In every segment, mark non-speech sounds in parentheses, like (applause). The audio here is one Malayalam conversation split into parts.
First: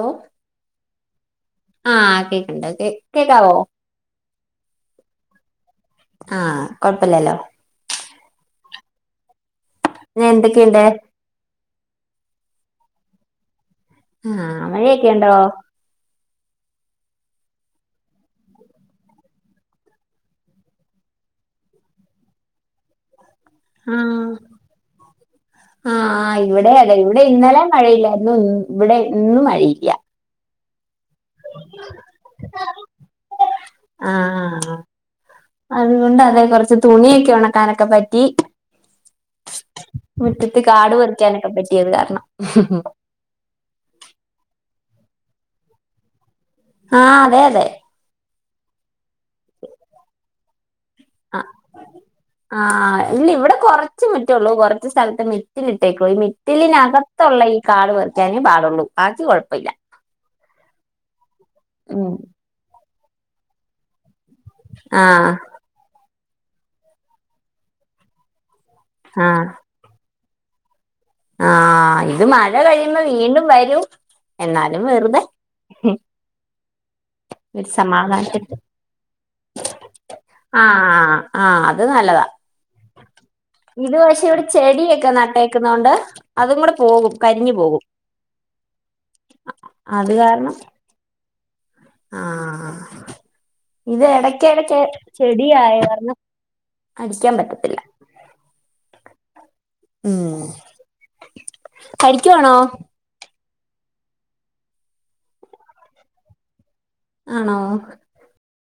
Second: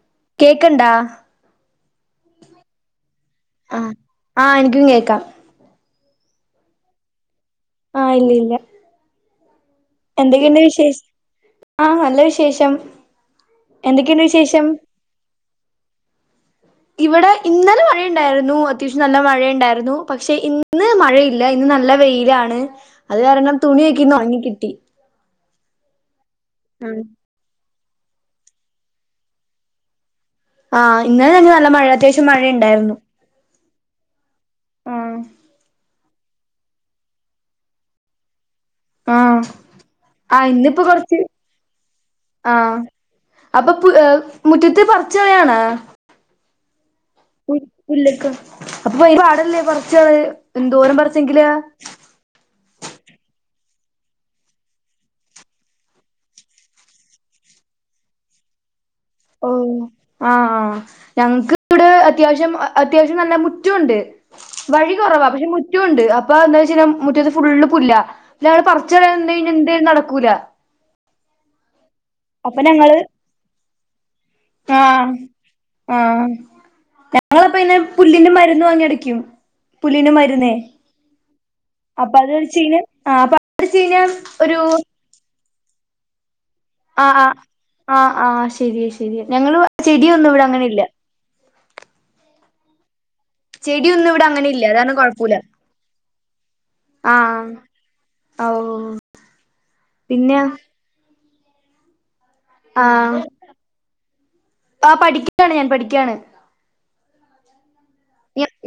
ഓ കേക്ക്ണ്ടാ ആഹ് കേക്കണ്ട് കേ കേക്കാവോ ആ ആ എനിക്കും കേക്കാം ആഹ് കൊഴപ്പില്ലല്ലോ ആഹ് ഇല്ല ഇല്ല എന്തൊക്കെയുണ്ട് വിശേഷ ആഹ് നല്ല വിശേഷം എന്തൊക്കെയ്ണ്ട് ആഹ് വിശേഷം മഴയൊക്കെ ഉണ്ടോ ഇവിടെ ഇന്നലെ മഴയുണ്ടായിരുന്നു അത്യാവശ്യം നല്ല മഴയുണ്ടായിരുന്നു പക്ഷെ ഇന്ന് മഴയില്ല ഇന്ന് നല്ല വെയിലാണ് അ അത് കാരണം തുണിയൊക്കയിന്ന് ആഹ് ഒണങ്ങി കിട്ടി. ആഹ് ആയി ഇവിടെ അതെ ആഹ് ഇവിടെ ഇന്നലെ മഴയില്ലാര്ന്നു ഇവിടെ ഇന്നും മഴയില്ല. ആഹ് ഇന്നലെ തന്നെ നല്ല മഴ അത്യാവശ്യം മഴയിണ്ടായിരുന്നു ആഹ് ത്കൊണ്ട് അതെ കുറച്ച് തുണിയൊക്കെ ഉണക്കാനൊക്കെ പറ്റി ആഹ് ആഹ് മുറ്റത്ത് ഇന്നിപ്പ കാട് കുറച്ച് പറിക്കാനൊക്കെ പറ്റിയത് കാരണം ആഹ് അപ്പൊ മുറ്റത്ത് പറി ച്ചയാണ് ആഹ് അതെ അതെ (unintelligible) പ്പൊയി പാടല്ലേ പറിച്ചളയ് എന്തോരം പറച്ചെങ്കില് ആഹ് ആഹ് ഇല്ലെ ഇവിടെ കൊറച്ച് മുറ്റമൊള്ളൂ കൊറച്ച് സ്ഥലത്ത് മിറ്റലിട്ടേക്കുവാ ഈ മിറ്റലിനകത്തുള്ള ഈ കാട് പറിക്കാനേ പാടുള്ളൂ. ബാക്കി ഓ കുഴപ്പമില്ല ആഹ് ആഹ് ഞങ്ങ്ക് ഇവിടൂ ഉം അത്യാവശ്യം അത്യാവശ്യം നല്ല മുറ്റുംണ്ട് വഴി ആഹ് കുറവാ പക്ഷെ മുറ്റുംണ്ട് അപ്പ എന്താെച്ച മുറ്റത്ത് ഫുള്ള് പുല്ല രൾ പറിച്ച് കളയനിന്ന് ആഹ് കഴിഞ്ഞാൽ എന്താലും നടക്കൂല ആഹ് ഇത് മഴ അപ്പൊ ഞങ്ങള് കഴിയുമ്പോ വീണ്ടും വരും എന്നാലും ആഹ് വെറുതെ ആഹ് ഞങ്ങളപ്പ ഒരു ഇന്നെ പുല്ലിന്റെ സമാധാനത്തിന് മരുന്ന് വാങ്ങി അടിക്കും പുല്ലിന് മരുന്നേ ആഹ് ആഹ് അത് അപ്പൊ നല്ലതാ അത് വെച്ച് കഴിഞ്ഞാ ആഹ് അപ്പൊ അത് വെച്ച് ഇത് കഴിഞ്ഞാ പക്ഷെ ഇവിടെ ഒരു ചെടിയൊക്കെ നട്ടെ ക്ക്ന്നുണ്ട് ആഹ് ആഹ് ആഹ് ആഹ് ശരിയ ശരിയ ഞങ്ങള് അത് ചെടിയൊന്നും ഇവിടെ കാരണം അങ്ങനെല്ല ആഹ് ഇത് ചെടിയൊന്നും ഇവിടെ അങ്ങനെ ഇല്ല എടക്കെടക്ക് അതാണ് കൊഴപ്പൂല്ല ചെടിയായർന്ന് അടിക്കാ ആഹ് പറ്റത്തില്ല ഓ ഉം പിന്നെ (unintelligible) ആഹ് അഹ് പഠിക്കാണ് ഞാൻ പഠിക്ക്യാണ് ആണോ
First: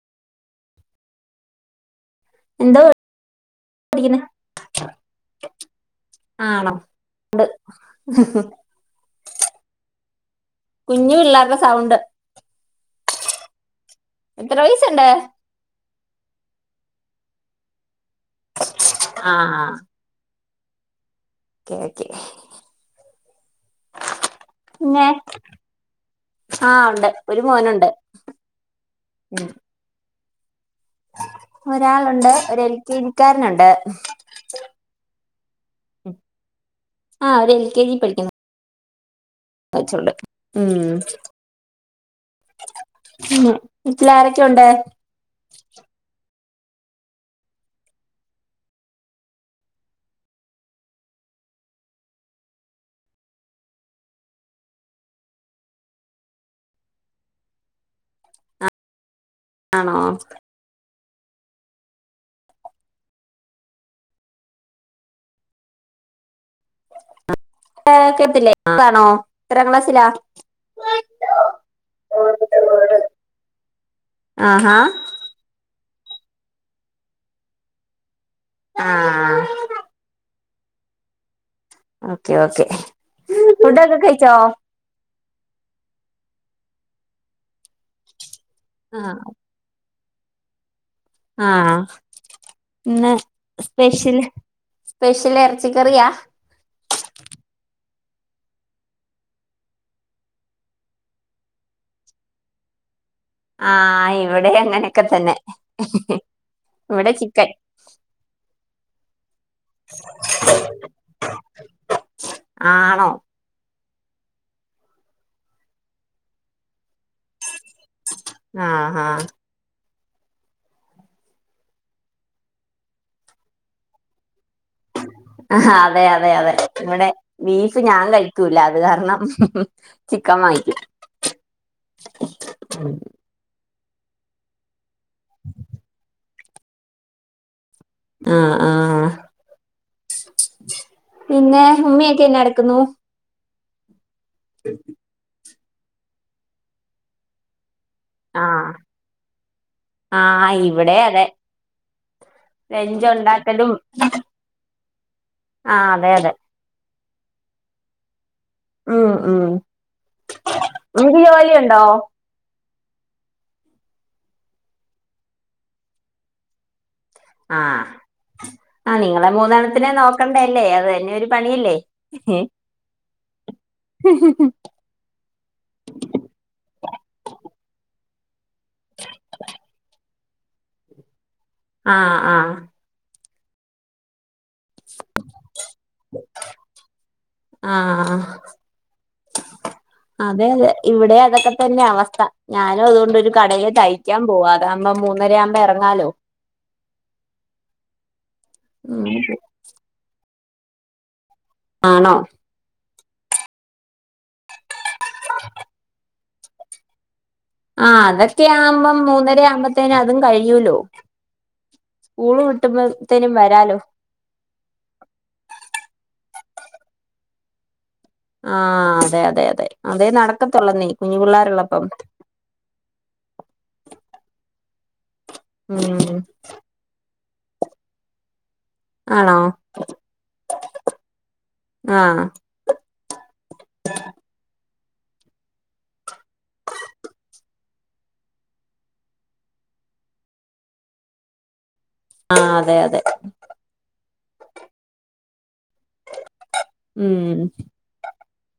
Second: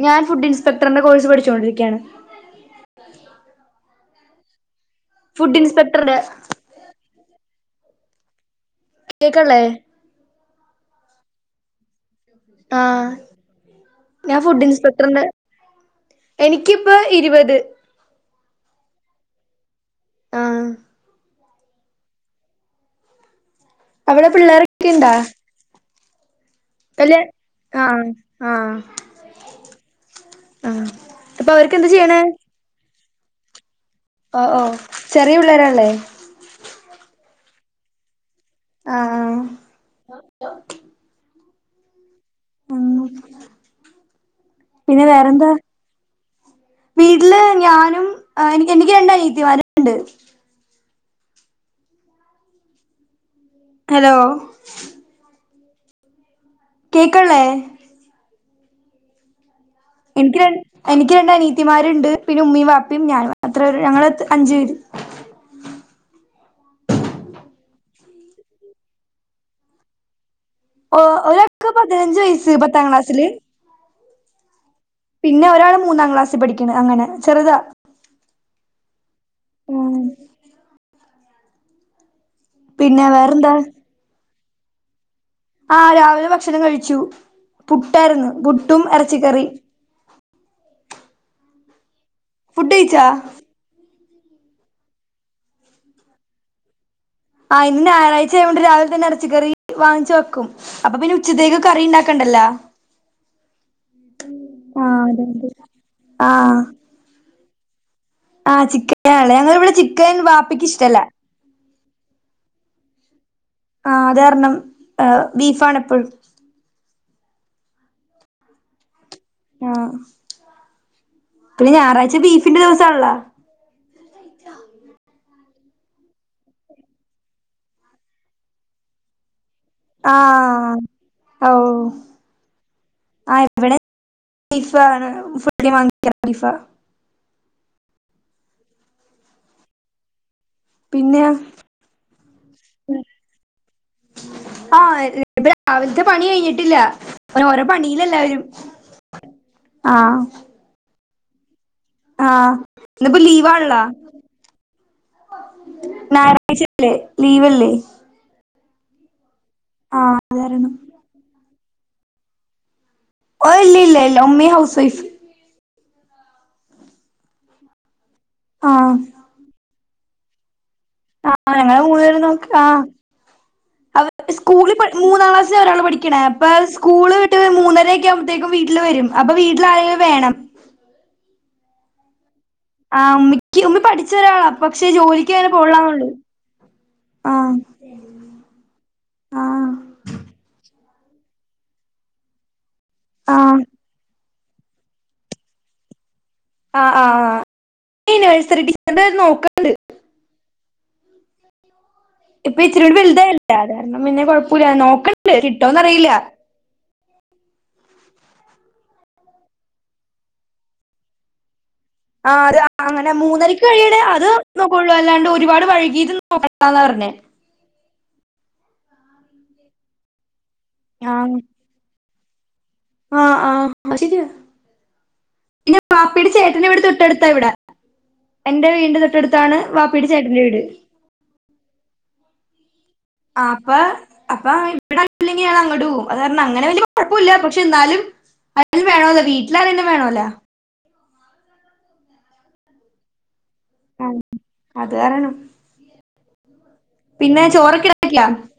ഞാൻ ഫുഡ് ഇൻസ്പെക്ടറിന്റെ കോഴ്സ് പഠിച്ചോണ്ടിരിക്കാണ്. എന്തോ? പഠിക്കുന്നെ ഫുഡ് ഇൻസ്പെക്ടറടെ ആണോ കേക്ണ്ല്ലേ? കുഞ്ഞു പിള്ളാർടെ സൗണ്ട്. ആഹ് ഞാൻ എത്ര ഫുഡ് വയസുണ്ട് ഇൻസ്പെക്ടറുടെ എനിക്ക് ഇപ്പ ഇരുപത്. ആ ആ ആഹ് കെ കെ അവിടെ പിള്ളേരൊക്കെ ഇണ്ടാ? ആഹ് ഉണ്ട് അല്ല ഒരു മോനുണ്ട്. ആഹ് ആഹ് ആഹ് ഇപ്പൊ അവരൊക്കെ എന്താ ചെയ്യണെ? (unintelligible) ക്കാരനുണ്ട്. ഓ ഓ ചെറിയ പിള്ളേരല്ലേ? ആഹ് ഒര് എൽ കെ ജി പഠിക്കുന്നു. ആഹ് ആ. (unintelligible) ഉം. ഉം ഉം ട്ടിലാരെ പിന്നെ വേറെന്താ? വീട്ടില് ഞാനും എനിക്ക് എനിക്ക് രണ്ട് അനിയത്തിമാരുണ്ട്. ഹലോ കേക്ളേ? ആണോ എനിക്ക് രണ് എനിക്ക് രണ്ട് അനിയത്തിമാരുണ്ട്. പിന്നെ ഉമ്മീം വാപ്പിയും ഞാനും അത്ര ഞങ്ങ അഞ്ചു പേര്. ഏ (inaudible) കേകത്തില്ലേ (inaudible) ആണോ എത്രാം ക്ലാസ്സിലാ? ഓ ഒരാൾക്ക് പതിനഞ്ച് വയസ്സ് പത്താം ക്ലാസ്സില്. ആ ഹാ പിന്നെ ഒരാള് മൂന്നാം ക്ലാസ്സിൽ പഠിക്കണ്. അങ്ങനെ ചെറുതാ. ആ ആ ഉം അ ക്കെ ഓക്കെ പിന്നെ വേറെന്താ ഫുഡൊക്കെ കഴിച്ചോ? ആ രാവിലെ ഭക്ഷണം കഴിച്ചു പുട്ടായിരുന്നു. പുട്ടും ആഹ് ഇറച്ചിക്കറി ആ ഫുഡ് കഴിച്ചാ പിന്നെ സ്പെഷ്യൽ സ്പെഷ്യൽ ഇറച്ചിക്കറിയാ ആ ഇന്ന് ഞായറാഴ്ച ആയൊണ്ട് രാവിലെ തന്നെ ഇറച്ച കറി വാങ്ങിച്ച വെക്കും അപ്പൊ പിന്നെ ഉച്ചത്തേക്ക് കറി ഉണ്ടാക്കണ്ടല്ലോ ആ ഇവിടെ അങ്ങനെയൊക്കെ അതെ തന്നെ അതെ ആഹ് ഇവിടെ ചിക്കൻ ആ ചിക്കൻ ആലെ ഞങ്ങ ഇവിടെ ചിക്കൻ വാപ്പിക്ക് ഇഷ്ടല്ലേ ആണോ ആ അത് കാരണം ബീഫാണ എപ്പോഴും ആ ആ ആ പിന്നെ ഞായറാഴ്ച ബീഫിന്റെ ദിവസ ണല്ലോ ആ അതെ അതെ അതെ ഇമ്മടെ ബീഫ് ഞാൻ കഴിക്കൂല അത് കാരണം ചിക്കൻ ആഹ് വാങ്ങിക്കും ഓ ആ ഇവിടെ ബീഫാണ് ഫി വാങ്ങിക്ക ബീഫ ആ ആ പിന്നെ ഉമ്മയൊക്കെ എന്ന എടുക്കുന്നു ആഹ് ബടെ രാവിലത്തെ പണി കഴിഞ്ഞിട്ടില്ല വേറെ ആ ആഹ് ആ ഇവിടെ അതെ ആഹ് ലഞ്ച് ന്നിപ്പ ഉണ്ടാക്കലും ലീവാണല്ലോ ആഹ് അതെ അതെ ഞായറാഴ്ചല്ലേ ലീവല്ലേ മ്മ് മ്മ് ആഹ് അതാരണം നൗ ഓ ഇല്ല ഇല്ല ഇല്ല മമ്മി ഹൗസ് വൈഫ് ആഹ് ആ ആഹ് നിങ്ങളെ മൂത്തണ അതിനെ നോക്കണ്ടല്ലേ തന്നെ ഒരു ആ പണിയല്ലേ ഞങ്ങള് മൂന്നേര് നോക്ക ആ സ്കൂളിൽ മൂന്നാം ക്ലാസ്സിലാ ഒരാള് പഠിക്കണേ അപ്പ സ്കൂള് വിട്ട് മൂന്നരയൊക്കെ ത്തേക്കും വീട്ടില് വരും അപ്പൊ വീട്ടിൽ ആരെലും വേണം ആഹ് ആഹ് ആഹ് ഉമ്മി ക്യ ഉമ്മി പഠിച്ച ഒരാളാ പക്ഷെ ജോലിക്ക് അങ്ങനെ പോണില്ലാന്നെ ഉള്ളു ആഹ് ആ അതെ അതെ ഇവിടെയും അതൊക്കെ തന്നെയാ അവസ്ഥ ഞാനും അതുകൊണ്ടൊരു ആഹ് കടയില് തയ്ക്കാൻ പോ പോവാ അതാവുമ്പം മൂന്നര ആവുമ്പം എറങ്ങാലോ ആ ആ ആ നയ്സറി ഡിഫന്റ് നോക്ണ്ട് ആണോ ഇപ്പൊ ഇച്ചിരൂടെ വലുതായില്ലേ ആള് അതോണ്ട് പിന്നെ കൊഴപ്പുല്ല നോക്കണ്ട് കിട്ടോന്ന് അറിയില്ല ആ അതൊക്കെ ആവുമ്പം മൂന്നര ആവുമ്പത്തേന് അതും കഴിയൂല്ലോ ആ അത് അങ്ങനെ മൂന്നരക്ക് കഴിയണേ അത് നോക്കുള്ളു അല്ലാണ്ട് ഒരുപാട് വൈകീത് നോക്കണ്ടാന്ന പറഞ്ഞ് ആ അതെ അതെ അതെ അതെ നട ക്കത്തൊള്ളന്നേ ആ കുഞ്ഞു പിള്ളേരുള്ളപ്പം ആ ആ അഹ് ശെരിയാ പിന്നെ ഉം വാപ്പയുടെ ചേട്ടനിവിടെ തൊട്ടടു ത്ത ഇവിടെ എന്റെ വീടിന്റെ ആണോ തൊട്ടടുത്താണ് വാപ്പീടെ ചേട്ടന്റെ വീട് ആ ആ അപ്പൊ അപ്പൊ ഇവിടെ ആരുല്ലെങ്കി ഞാൻ അങ്ങട്ട് പോകും അത് കാരണം അങ്ങനെ വലിയ കുഴപ്പുല്ല പക്ഷെ എന്നാലും ആരെങ്കിലും വേണല്ലോ വീട്ടില് ആരെങ്കിലും വേണല്ലോ ആ അതെ അതെ ഉം അത് കാരണം ഉം പിന്നെ ചോറൊക്കെ (unintelligible)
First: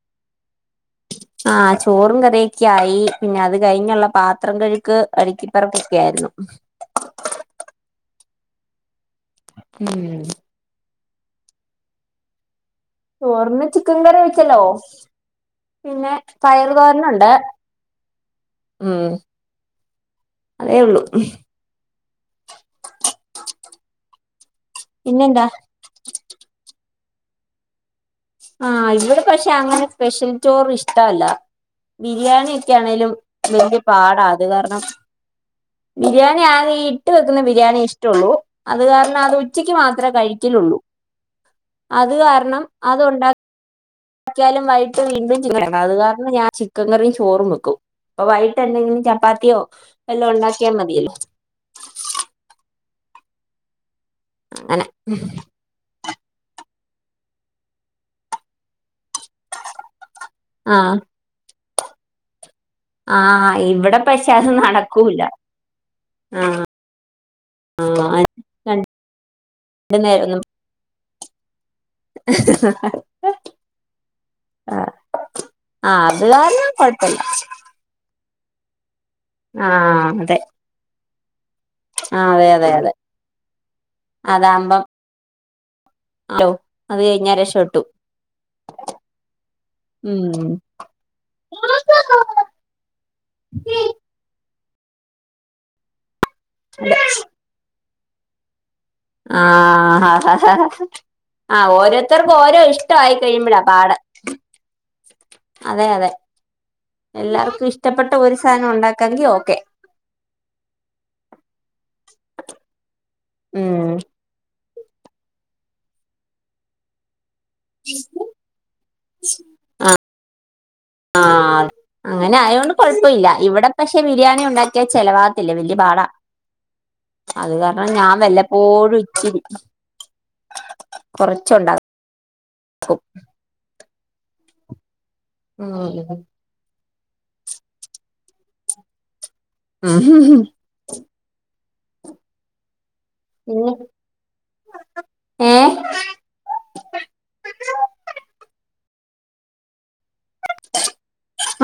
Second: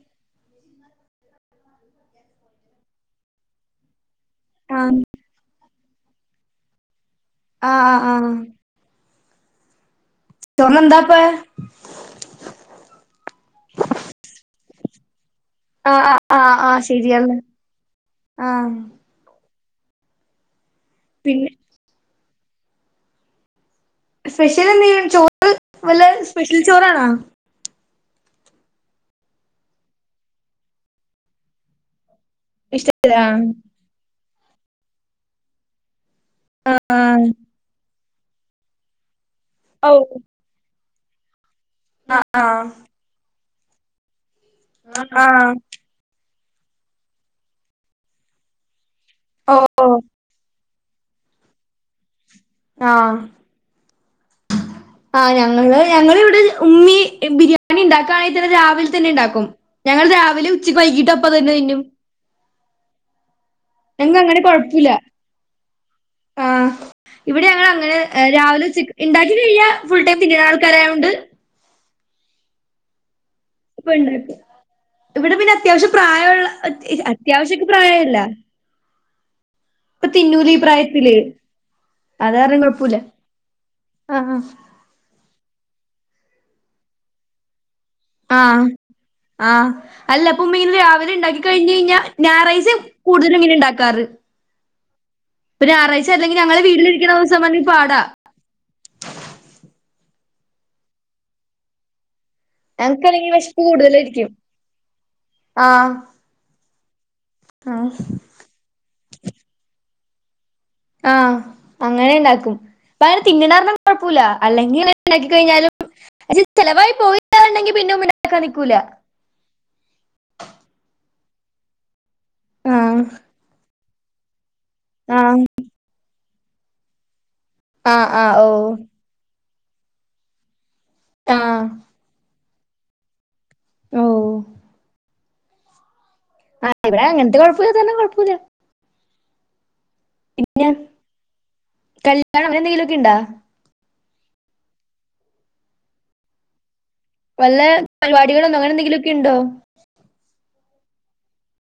ആ ചോറും കറിയൊക്കെ ആയി പിന്നെ അത് കഴിഞ്ഞുള്ള പാ പാത്രം ആ കഴുക്ക് അടുക്കി പെറു ക്കെയായിരുന്നു ആ ആ ആ ഉം ഉ ചോറിനെന്താ ചോറിന് ചിക്കൻ കറി വെച്ചല്ലോ ആ പിന്നെ ആ ആ ആ പയറ് തോരന്ണ്ട് ശരിയാണ് ആ ഉം അതേ ഒള്ളു പിന്നെ സ്പെഷ്യല് എന്തെങ്കിലും പിന്നെന്താ ചോറ് വെല്ല സ്പെഷ്യൽ ചോറാണോ ആ ഇവിടെ പക്ഷെ അങ്ങനെ സ്പെഷ്യൽ ചോറ് ഇഷ്ടല്ല ബിരിയാണി ഒക്കെ ആണെലും ഇഷ്ടല്ലാ വലിയ പാടാ അത് കാരണം ബിരിയാണി ആകെ ഈ ഇട്ട് വെക്കുന്ന ബിരിയാണി ഷ്ടം ഒള്ളൂ അത് കാര്ണം അത് ഉച്ചക്ക് ഓ മാത്രമേ കഴിക്കലൊള്ളൂ അത് ആഹ് കാരണം ആഹ് അതൊണ്ട് ആക്കിയാലും വൈകിട്ട് വീണ്ടും ആഹ് (unintelligible) അത് കാരണം ഞാ ചിക്കൻ കറിയും ചോറും വെക്കും അപ്പ വൈകിട്ട എന്തെങ്കിലും ഓ ചപ്പാത്തിയോ വെല്ലോ ഒണ്ടാക്കിയ ക്കിയ മതിയല്ലോ ആ അങ്ങനെ ആ ഞങ്ങള് ഞങ്ങടെവിടെ ഉമ്മി ബിരിയാണി ഇണ്ടാക്കണെങ്കി തന്നെ രാവിലെ തന്നെ ഇണ്ടാക്കും ഞങ്ങള് രാവി രാവിലെ ഉച്ചക്ക് വൈകിട്ട് അപ്പം അത് തന്നെ തിന്നും ആഹ്‌ ഞങ്ങള് അങ്ങനെ കൊഴപ്പില്ല ആ ആഹ് ഇവിടെ ഞങ്ങളങ്ങനെ രാവിലെ ഉച്ചക്ക് രണ്ടു ഉണ്ടാക്കി കഴിഞ്ഞാൽ ഫുൾടൈം നേരം ഒന്നും തിന്നുന്ന ആൾക്കാരായോണ്ട് ഉപ്പായുണ്ടാക്കും ഇവിടെ പിന്നെ അത്യാവശ്യം ആഹ് അത് പ്രായമൊള്ള കാരണം കൊഴപ്പല്ല അത്യാവശ്യക്ക്‌ പ്രായമില്ല ഇപ്പൊ ആഹ് അതെ തിന്നൂലേ ഈ പ്രായത്തില് ആ അത് അതെ കാരണം അതെ അതെ കൊഴപ്പല്ല ആഹ് അതാവുമ്പം ലോ അത് കഴിഞ്ഞ രക്ഷപ്പെട്ടു ആ ആ ഉം അല്ലപ്പൊ ഉമ്മി രാവിലെ ഉണ്ടാക്കി കഴിഞ്ഞ് കഴിഞ്ഞാ ഞായറാഴ്ച്ച കൂടുതലും ഉമ്മി ഉണ്ടാക്കാറ് ഒരു ഞായറാഴ്ച്ച അല്ലെങ്കി ഞങ്ങള് വീട്ടിലിരിക്കുന്ന ദിവസം പാടാ ആഹ് ആ ആഹ് ഹ് ആ ഓരോ ത്തർക്കും ഓരോ ഇഷ്‌ടായി ഞങ്ങക്കാണെങ്കിൽ കഴിയുമ്പോഴാ വെശപ്പ് പാട് കൂടുതലായിരിക്കും അതെ ആഹ് അതെ എല്ലാർക്കും ആഹ് ഇഷ്ടപ്പെട്ട ഒരു സാധനം ഒണ്ടാക്കാങ്കി ഓക്കെ ഇപ്പ അവര് തിന്ന്ണാരണം ഉം കൊയപ്പില്ല അല്ലങ്കി ഇങ്ങനെ ഉണ്ടാക്കി കഴിഞ്ഞാലും ചെലവായി പോയി ണ്ടെങ്കി (unintelligible) നിക്കൂല ആഹ് അങ്ങനെ ആയോണ്ട് ആഹ് കൊഴപ്പില്ല ഇവിടെ പക്ഷെ ബിരിയാണി ഉണ്ടാ ക്കിയാ ആഹ് ചെലവാവത്തില്ല വല്യ പാടാ അത് കാരണം ആഹ് ഞാൻ ആഹ് ഓഹ് വല്ലപ്പോഴും ഇച്ചിരി ആഹ് കൊറച്ചുണ്ടാ ക്കും ഓഹ് മൂ ഇവ്ടെ അങ്ങനത്തെ (inaudible) ഒന്നും നോക്കിയില്ല മ് ഹും ഹ് കല്യാണം അങ്ങനെ എന്തെങ്കിലും ഇല്ല ഏഹ് വല്ലെ പരിപാടികളു അങ്ങനെ എന്തെങ്കിലൊക്കെ ഉണ്ടോന്ന്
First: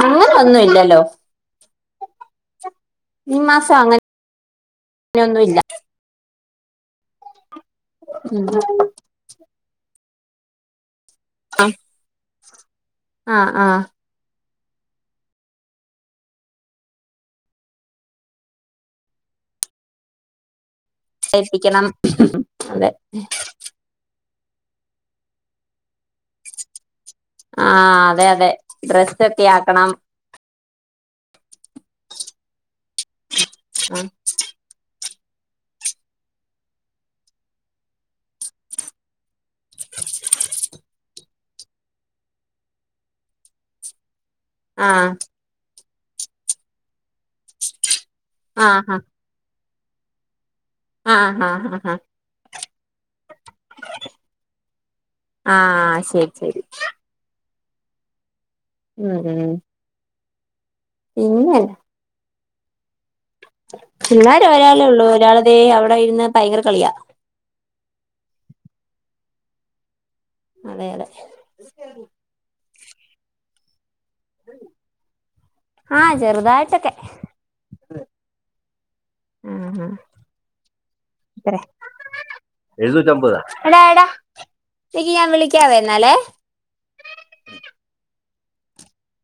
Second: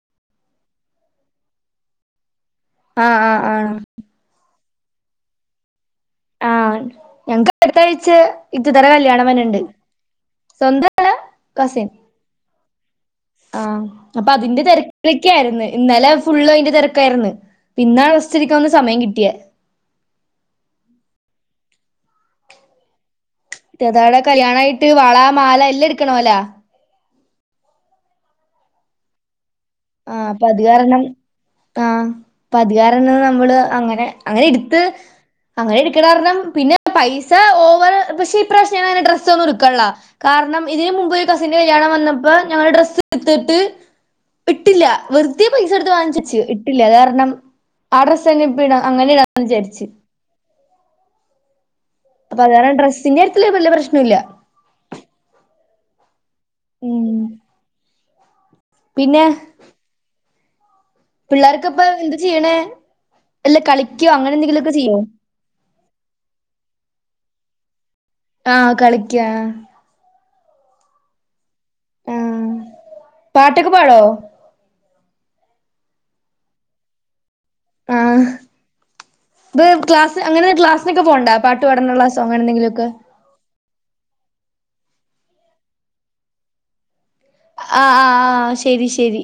അങ്ങനൊന്നും ഇല്ലല്ലോ ആ ആഹ് ആ ഞാനും ഇല്ല ആഹ് ഞങ്ങക്ക്‌ അടുത്താഴ്ച്ച ഇത്തത്താന്റെ കല്യാണം വാര്ണ്ന്ന്ണ്ട് സ്വന്ത ണോ കസിൻ ആഹ് അപ്പൊ അതിന്റെ തിരകിലൊക്കെ ആരുന്നു ഇന്നലെ ഫുള്ള് അയിന്റെ തിരക്കാരുന്നു ഇന്നാ റസ്റ്റ്‌എടുക്കാൻ ഒരു സമയം കിട്ടിയെ തൈപ്പിക്കണം അതെ ദേജോളാ കല്യാണായിട്ട് വള മാല എല്ലാം എട് ക്കണോല ആഹ് അതെ അതെ ഡ്രസ്സ് ആക്കണം ആഹ് അപ്പൊ അത് കാരണം ആഹ് പ്പത് കാരണം ഞാൻ മ്മള് അങ്ങനെ അങ്ങനെ എടുത്ത് അങ്ങനെ എടുക്കണ കാരണം പിന്നെ പൈസ ഓവറ് പക്ഷെ ഇപ്രാവിശ്യം ഞങ്ങളങ്ങനെ ഡ്രസ്സ് ഒന്നും എട്ക്കണ്ല്ല കാരണം ഇതിനന് മുമ്പ് ഒരു കസിന്റെ കല്യാണം വന്നപ്പോ ഞങ്ങള് ഡ്രസ്സ് എടുത്തിട്ട് ഇട്ടില്ല ആ വെറുതേ പൈസ പൈസ കൊടുത്ത് വങ്ങിച്ചിച്ച് ഇട്ടില്ല വേറേ നാം ആ ഡ്രസ്സ് തന്നെ ആ ഇപിടം അങ്ങനെയാന്ന് വിചാരിച്ച് ആഹാ ആ ഹ അപ്പൊ അത് കാരണം ഡ്രെസിന്റെ കാര്യത്തിൽ വലിയ പ്രശ്നം ഇല്ല ആ ആ ശരി ശരി ഉം ഉം ഉം പിള്ളേരൊക്കെ ഇപ്പോ എ ന്താ ചെയ്യണേ വല്ല കളിക്കോ അങ്ങനെ പിള്ളാര് എന്തെങ്കിലുമൊക്കെ ഒരാളെ ചെയ്യോ ഉള്ളൂ ഒരാള് ഇതേ അവിടെ ഇരുന്ന് ഭയങ്കര കളിയാ ആ കളി ക്കെയാ അതെ അതെ പാട്ടക്കോ പാടോ ആ ചെറുതായിട്ടൊക്കെ ആ ആ ഇപ്പ ആ ക്ലാസ് അങ്ങനെ ക്ലാസ്സിനൊക്കെ പോണ്ണ്ട അത്ര പാട്ട് പാടാനുള്ള സോ അങ്ങനെ എന്തെങ്കിലും ഒക്കെ എഴുന്നൂറ്റമ്പതാ എടാ എടാ എനിക്ക് ഞാൻ വിളിക്കാവേന്നാല്ലേ ആ ആഹ് ആ ആ ശരി ശരി